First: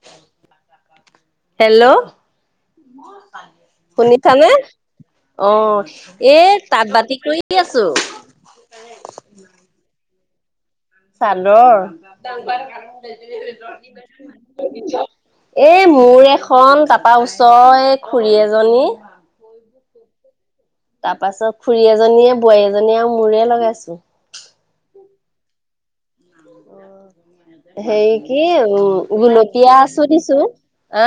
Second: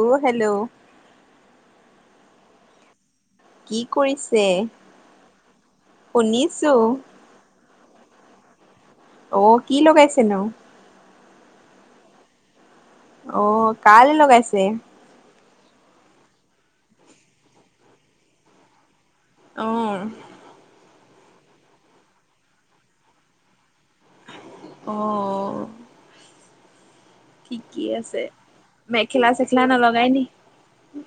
অ hello ম কি কৰিছে শুনিছানে অ এ শুনিছো তাঁত বাতি কৰি আছ। চো তিন ছাদৰ অ কাল লগাইছে এ মোৰ এখন তাৰ পৰা ওচৰ খুৰী এজনী অ তাৰ পাছত খুৰী এজনীয়ে বোৱাৰী এজনীয়ে আৰু মোৰে লগাইছো অঁ অ হে কি মেখেলা চেখেলা গুলপীয়া আছো নলগাই নি দিছো আ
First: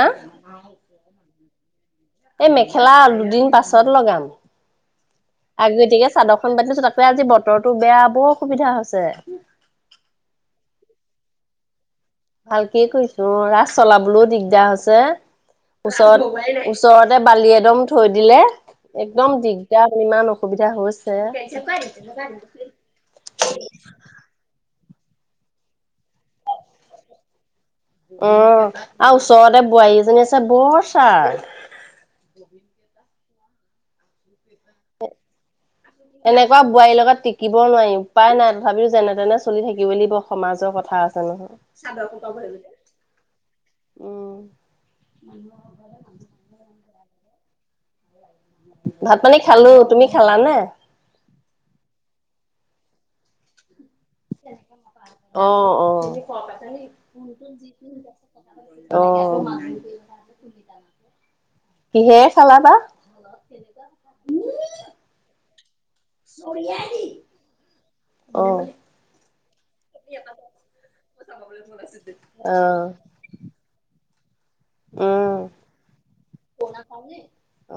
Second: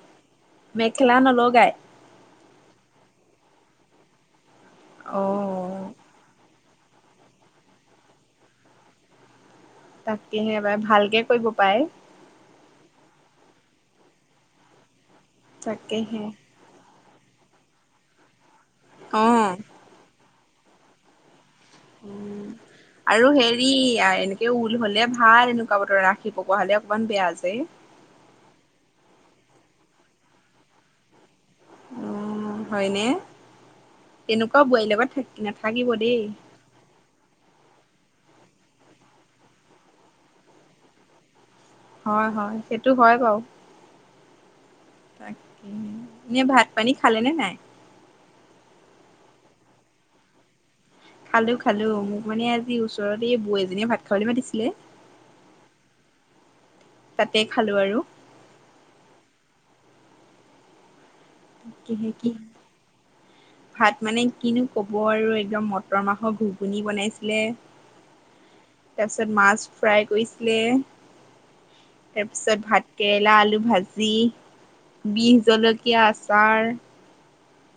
গায় এই মেখেলা দুদিন পাছত লগাম। অ' পা তাকে আজি বতৰটো বেয়া বৰ অসুবিধা হৈছে তাকেহে পাই ভালকে কৰিব পাই ভালকে কৈছো অ ৰাস চলাবলৈও দিগদাৰ হৈছে। তাকেহে অঁ উচ ওচৰতে বালি এদম থৈ দিলে অ একদম দিগদাৰ হ ইমান অসুবিধা হৈছে উম আৰু হেৰি এনেকে উ হলে ভাল এনেকুৱা বতৰ ৰাখি পোৱা হলে অকমান বেয়া যে অ আৰু ওচৰতে বোৱাৰী এজনী আছে বৰ ছাৰ উম হয়নে? তেনেকুৱাও বোৱাৰীৰ লগত থাকি না। এনেকুৱা বোৱাৰীৰ লগত টিকিবও নোৱাৰিম। উপায় নাই তথাপিও যেনে তেনে চলি থাকিব লাগিব সমাজৰ কথা আছে নহয় হয় হয় সেইটো হয় বাৰু উম তাক এ ভাত পানী খালে নে নাই ভাত পানী খালো তুমি খালানে খালো খালো মোক মানে আজি ওচৰত এই বৌ এজনীয়ে ভাত খাবলৈ মাতিছিলে আহ আহ আহ তাতে খালো আৰু। তুমি ভাত মানে কিনো কব আৰু জমত মটৰ মাহৰ ঘুগুনি বনাইছিলে অ তাৰপিছত মাছ ফ্ৰাই কৰিছিলে তাৰপিছত অ ভাত কেৰেলা আলু ভাজি দি বিষ উম জলকীয়া আছে। চাৰ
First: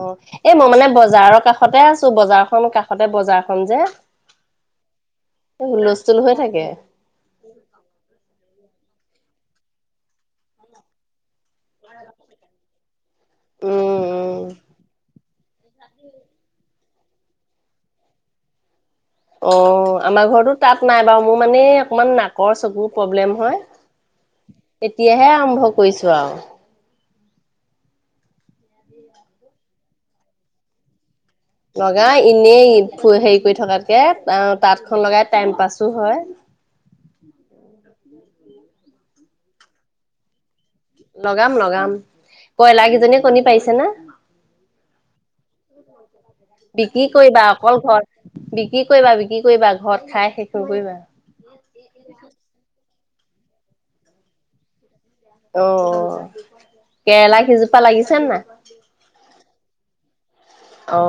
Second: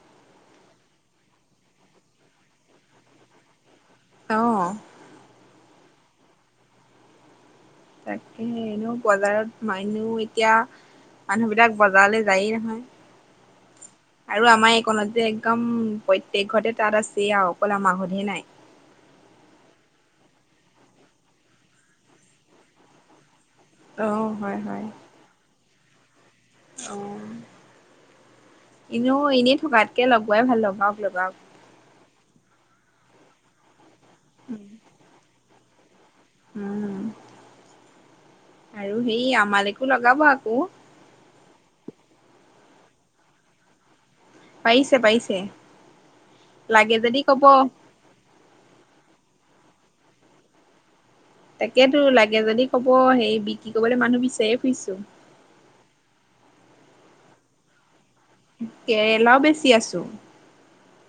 অ এই মই মানে বজাৰৰ কাষতে আছো বজাৰখন কাষতে বজাৰখন যে আহ হুলস্থুল হৈথাকে তাকে এনেও বজাৰত মানে এতিয়া। মানুহবিলাক বজাৰলৈ যায়েই নহয় উম উম আৰু আমাৰ এইকণত যে একদম প্ৰত্যেক ঘৰতে তাত আছে আৰু অকল আমা ঘৰতহে নাই। অ আমাৰ ঘৰতো তাত নাই বাৰু মোৰ মানে অকমান নাকৰ চকুৰ প্ৰব্লেম হয়। অ হয় হয় কৰিছোঁ আৰু। এনেও এনেই থকাতকে লগোৱাই ভাল লগাওক লগাওক লগা এনেই হেৰি কৰি থকাত। তে তাঁতখন লগাই টাইম পাছ হয় উম আৰু সেই আমালেকো লগাব আকৌ লগাম লগাম কয়লাৰ কেইজনীয়ে কণী পাৰিছে নে। পাৰিছে পাৰিছে লাগে বিক্ৰী যদি কৰিবা ক'ব অকল ঘৰ বিক্ৰী কৰিবা বিক্ৰী কৰিবা ঘৰত খাই শেষ নকৰিবা তাকেতো লাগে যদি কব অ সেই বিক্ৰী কৰিবলৈ মানুহ বিচাৰি ফুৰিছো অ কেৰেলা কিজোপা লাগিছে। নাই কেৰেলা বেছ চি আছো অ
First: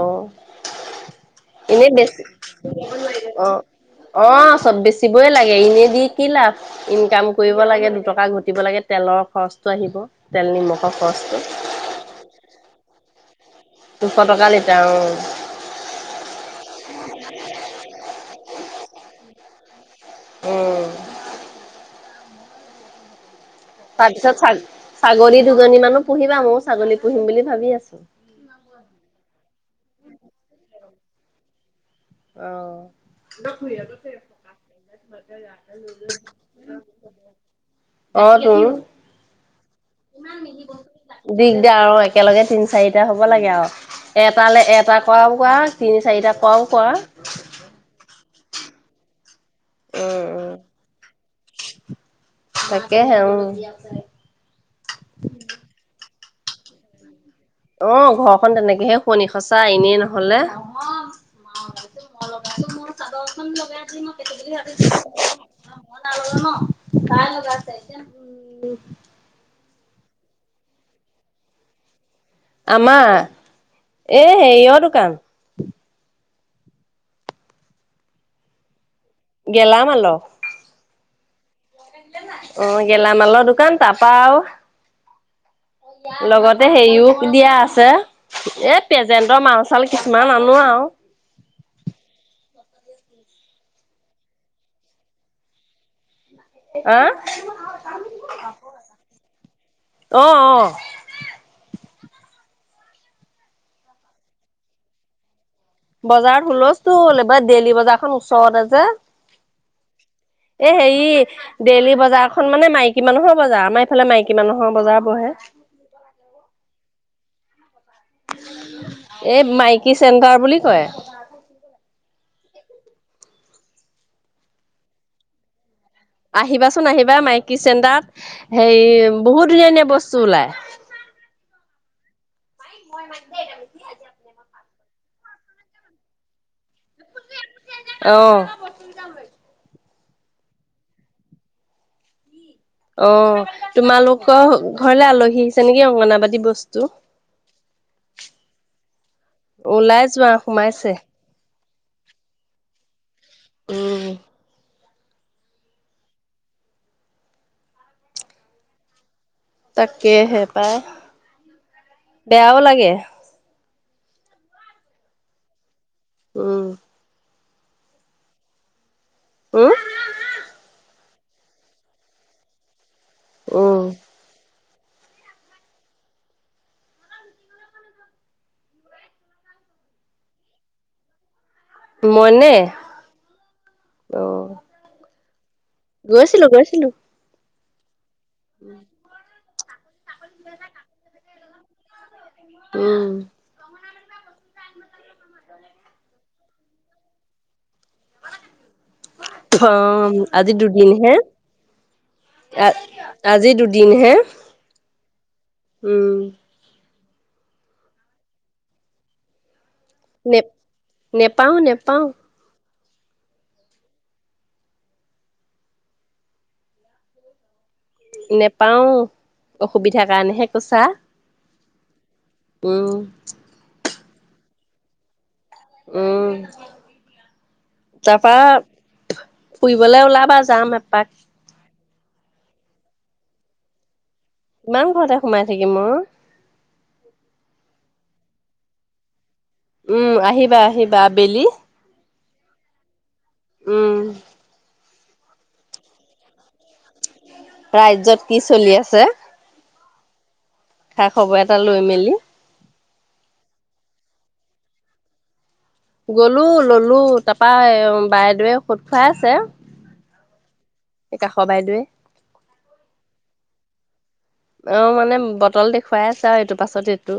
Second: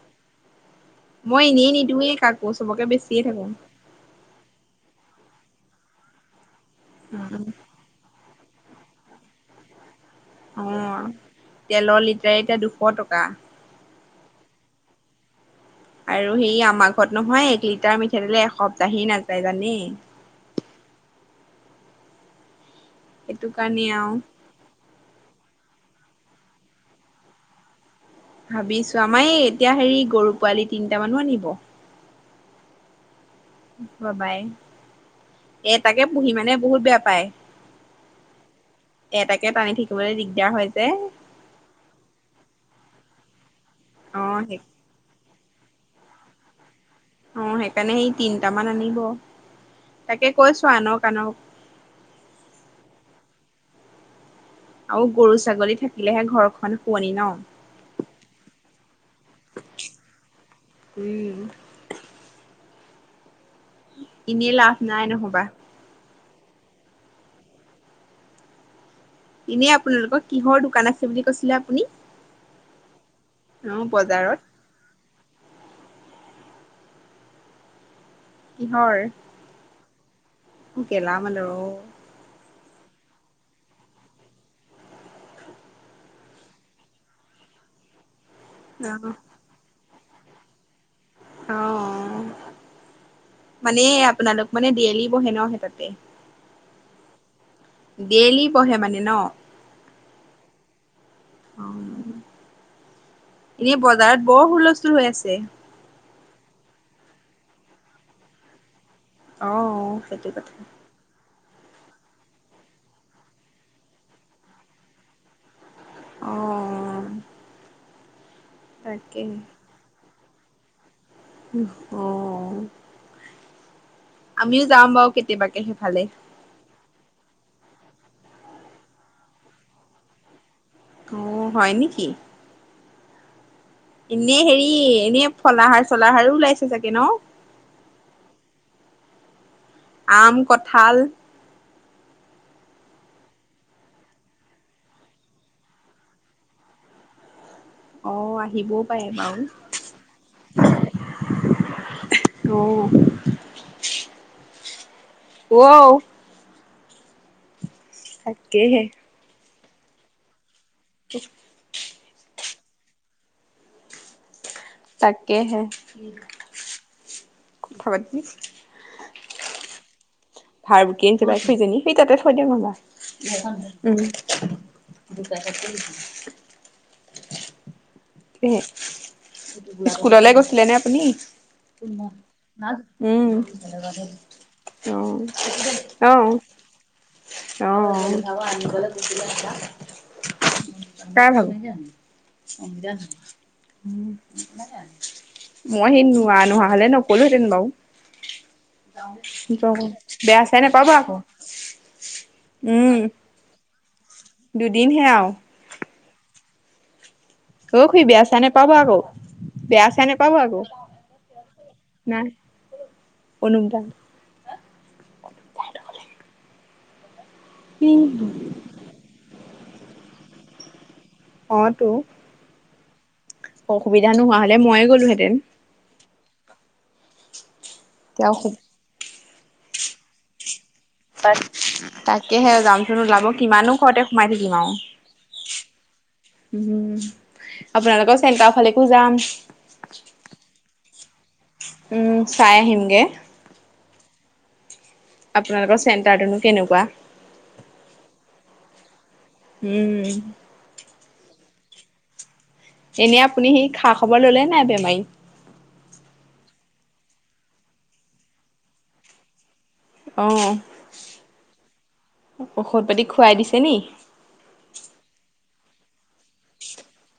মই এনেই নিদোৱেই বেছি কাকো চবকে বেচিয়ে থাকো। অ অ চব বেছি বেছিবই লাগে এনেই দি কি লাভ। ইনকাম কৰিব লাগে দুটকা ঘুটি কুতিব লাগে তেলৰ খৰচটো আহিব। তেল অ নিমখৰ খৰচটো তেলৰ লিটাৰ এতিয়া দুশ টকা [unintelligible] দুশ টকা লিটাৰ অ আৰু সে আমাৰ ঘৰত নহয় এক লিটাৰ মি খেলে এসপ্তাহি নাযায় জানে। উম সেইটো কাৰণে আৰু তাৰপিছত ছাগলী দুজনী মানো পুহিবা ময়ো ছাগলী পুহিম বুলি ভাবি আছো। ভাবিছো আমাৰ এই এতিয়া হেৰি গৰু পোৱালি তিনিটা মানো আনিব আহ বাবাই এটাকে পুহি মানে বহুত বেয়া পায় অ তোৰ এটাকে টানি থাকিবলৈ দিগদাৰ হয় যে দিগদাৰ আৰু একেলগে তিন চাৰিটা হ'ব লাগে আৰু অ সেই এটালৈ এটা ক পোৱা তিনি চাৰিটা পাওঁ অ সেইকাৰণে সেই তিনিটাামান আনিব তাকে উম কৈছো আনক আনক তাকে হে উ আৰু গৰু ছাগলী থাকিলেহে ঘৰখন শুৱনি ন অ ঘৰখন তেনেকেহে শুৱনি সচা এনেই নহলে উম আৰু লগে আজি এনেই মই লাভ নাই নহবা আৰু কাইলৈ পতি উ এনে আপোনালোকৰ কিহৰ দোকান আছে বুলি কৈছিলে আপুনি আমাৰ অ এ বজাৰত হেৰিয়ৰ দোকান হয়ৰ গেলামল হেল্ল' অ গেলামালৰ দোকান তাৰাপা আৰু লগতে হেৰিও দিয়া আছে এ অ প্ৰেজেণ্টৰ মাছ ফল কিছুমান আনো আৱ অ মানে আপোনালোক মানে দেয়লি বহে ন হে তাতে আহ ডেইলি পঢ়ে মানে ন অ অ এনেই বজাৰত বৰ হুলস্থুল হৈ আছে বজাৰত হুলস্থুল এইবাৰ দেইলী বজাৰখন ওচৰতে যে অ' সেইটো কথা এ হেই ডেইলী বজাৰখন মানে মাইকী মানুহৰ বজাৰ আমাৰ এইফালে মাইকী মানুহৰ বজাৰ বহে অঁ এই মাইকী চেণ্টাৰ বুলি কয় অ আমিও যাম বাৰু কেতিয়াবাকে সেইফালে। আহিবাচোন আহিবা মাইকী চেণ্টাৰত সেই বহুত ধুনীয়া ধুনীয়া বস্তু ওলাই অ হয় নেকি? মই মাতিয়ে থাকো এনে হেৰি এনে ফলাহাৰ চলাহাৰো ওলাইছে। চাগে ন যাম [unintelligible] আম কঁঠাল আহ তোমালোকৰ ঘৰলে আলহী আহিছে নেকি অংগনাবাদী বস্তু অ আহিবও পাৰে ওলাই যোৱা সোমাইছে বাৰু অ উম ৱউ তাকেহে তাকে হে পায় উমচ [unintelligible] বেয়াও লাগে। তাকেহে উম [inaudible] ক খাবাদ দিবি [unintelligible] উম ভাৰ বুকি আনিছে বেচেৰি জনী সেই তাতে থৈ দিয়ক নহ'বা উম উম স্কুললে গৈছিলে নে আপুনি মইনে উম অ অ আহ গৈছিলো গৈছিলো অ অ আনিবলৈ দিছিলে আটা [unintelligible] কাৰ ভাগৰ কি কাম? স উম [unintelligible] মই সি নোৱা নোহোৱা হলে নকলো হেঁতেন বাৰু য আজি দুদিন হে আজি। দু দিন হে দুদিন হে আওঁ উম অ খুড়ী বেয়া চেয়া নে পাব আকৌ বেয়া চেয়া নেপাবা নে আকৌ নেপাওঁ নেপাওঁ নাই অনুপ দা ত নেপাওঁ অসুবিধাৰ কাৰণেহে কৈছা অটো ওম অসুবিধা নোহোৱা হলে ময়ে'গলোহেতেন উম তাৰপা তেওঁ ফুৰিবলে ওলাবা যাম এপাক পাচঁ তাকেহে যামচোন ওলাব কিমানো ঘৰতে সোমাই থাকিম আওঁ কিমান ঘৰতে সোমাই থাকিম অ উ আপোনালোকৰ চেন্টাৰ ফালেকো যাম। উম আহিবা আহিবা আবেলি উম চাই আহিমগে উম আপোনালোকৰ চেণ্টাৰটোনো কেনেকুৱা ৰাজ্যত কি চলি আছে উম খা খবৰ এটা লৈ মেলি এনেই আপুনি সি খা খবৰ ললে নাই বেমাৰী? গলো ললো তাপা বাইেদেৱে ঔষধ খুৱাই আছে। অঁ এই কাষৰ বাইদেৱে ঔষধ পাতি খুৱাই দিছে নি তল দেখুৱাই আছে আৰু এইটো পাছত এইটো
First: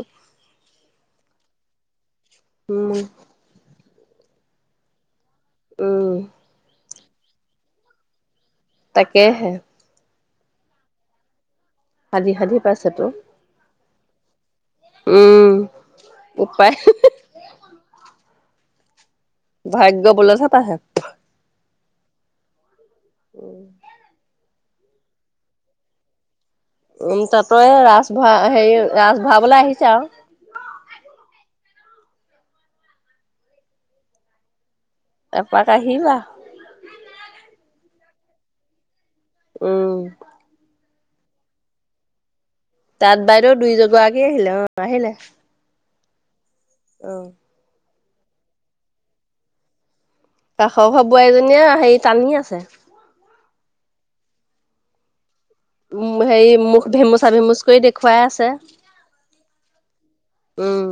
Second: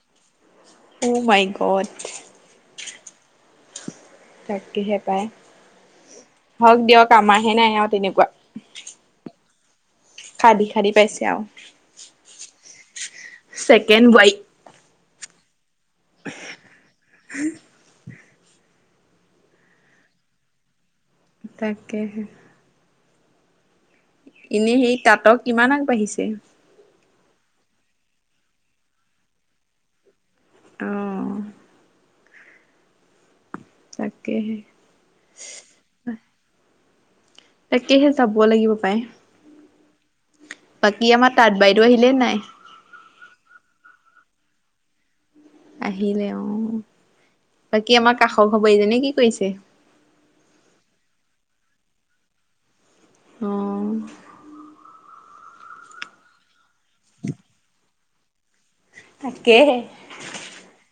অ' মাই গদ উম তাকেহে পায় উম হক দিয়ক আমাৰ হে নাই আও তেনেকুৱা। তাকেহে খাদি খাদি পাইছে আওঁ [unintelligible] পাইছে তো চেকেণ্ড ৱাই উম উপায় নাই ভাগ্য বলত হে পাইছে তাকেহে উম এনেই সেই তাঁতৰ কিমান আগবাঢ়িছে? উম তাত ৰাজ ভৰা হেৰি ৰাজ ভৰাবলৈ আহিছে আওঁ। অ', তাকেহে এপাক আহি বা তাকেহে যাব লাগিব পায় উম বাকী আমাৰ তাঁত বাইদেউ আহিলে নাই তাত বাইদেউ দুই গৰাকী আহিলে, অ আহিলে আহিলে অঁ অ কি আমাৰ কাষৰ ঘৰৰ বোৱাৰীজনী কি কৰিছে? কাষৰ বোৱাৰী জনীয়ে হেৰি টানি আছে অঁ উ হেৰি মুখ ভেমুচা ভেমুচ কৰি দেখুৱাই আছে তাকেহে, উম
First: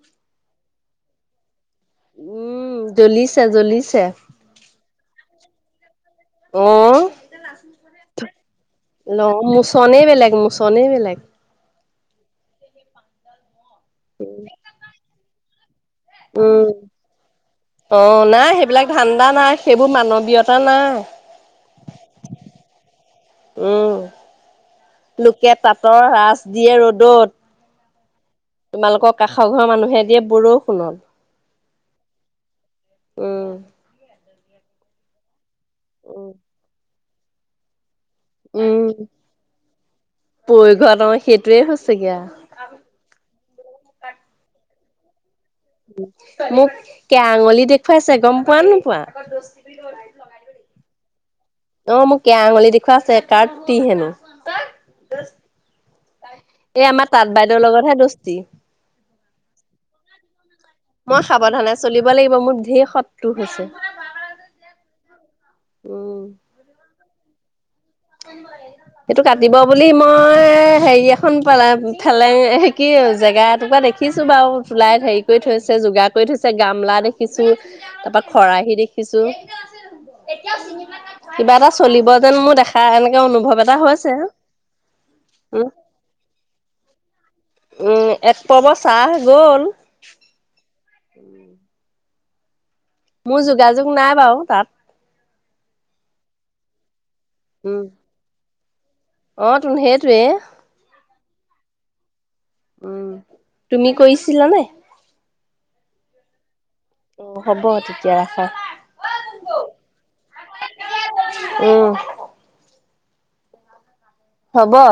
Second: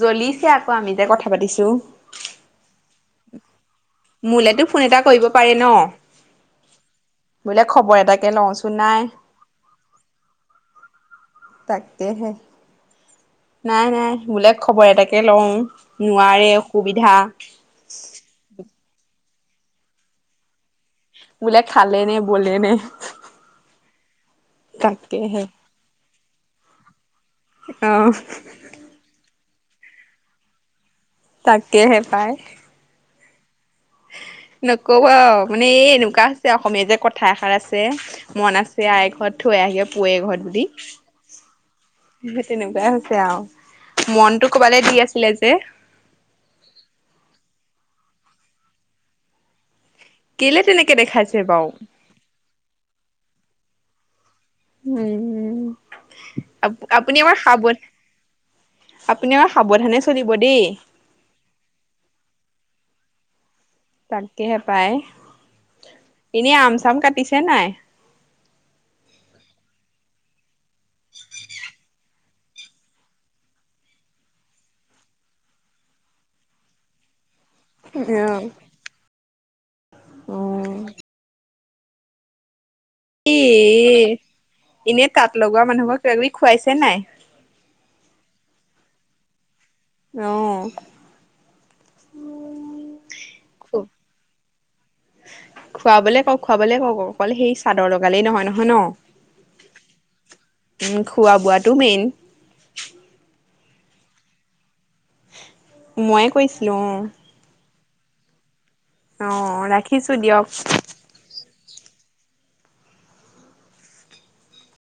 জ্বলি ছেঃ আক, আমি যে কথা পাতিছো। উম জ্বলিছেজ্বলিছে মোলেতো ফোন এটা কৰিব পাৰেি ন, অ বোলে খবৰ এটাকে লওঁচোন নাই ল মোচনেই বেলেগ মোচনেই বেলেগ তাক। কেহে নাই নাই মোলে খবৰ এটা পেলং নোৱাৰে উম অসুবিধা অ' নাই সেইবিলাক ধান্দা নাই সেইবোৰ মানৱীয়তা নাই বোলে খালে নে বলে নে উম। তাকেহে লোকে তাঁতৰ ৰাচ দিয়ে ৰ'দত অঁ তোমালোকৰ কাষ ঘৰ ঘৰ মানুহিয়েদি বৰষুণত তাকেহে পায় উম নকবা মানে এই এনেকুৱা হৈছে অসমীয়া যে কথা পিঠা সাৰ আছে মন আছে উম আ ঘৰত থৈ আহিবে পে ঘৰত বুলি পৰিঘট অ' সেইটোৱে হৈছেগে আৰু স তেনেকুৱাই হৈছে আৰু। মনটো কৰ'বালে দি আছিলে যে মোক কে আঙুলি দেখুৱাইছে গম পোৱা নো পোৱা কেলে তেনেকে দেখাইছে বাৰু অ মোক কেয়া আঙুলিি দেখুৱা আছে। টিহেনো উম এই আমাৰ আপুনি তাঁত বাইদেউৰ সাৱত লগতহে দোস্তি আপুনি অলপ সাৱধানে চলিব দেই মই সাৱধানে চলিব লাগিব মোৰ ধেৰ সত টো হৈছে তাকেহে পায় উম। এনে আম চাম কাটি পিছে নাই সেইটো কাটিব বুলি মই হেৰি এখন পালাঠালেং এ কি জেগা এটুকুৰা দেখিছো বাৰু ।চুলাই হেৰি কৰি থৈছে যোগাৰ কৰি থৈছে গামলা দেখি দেখিছোঁ তাৰপৰা খৰাহি দেখিছোঁ অ কিবা এটা চলিব যেন মোৰ দেখা এনেকে এ অনুভৱ এটা হৈছে এনে তাঁত লগোৱা উম মানুহবোৰক কিবা কিবি খুৱাইছে নাই। উম এক পৰ্ব চাহ গ'ল আহ উম [inaudible] মোৰ যোগাযোগ নাই বাৰু তাত খুৱাবলে কওক খুৱাবলে কওক অকল সেই উম চাদৰ লগাল নহয় নহয় হ ন' অ তো সেইটোৱে উম খোৱা বোৱাটো মেইন উম তুমি কৰিছিলা নে? ময়ে কৈছো অ হ'ব তেতি এতিয়া ৰাখা অ ৰাখিছো দিয়ক উম হব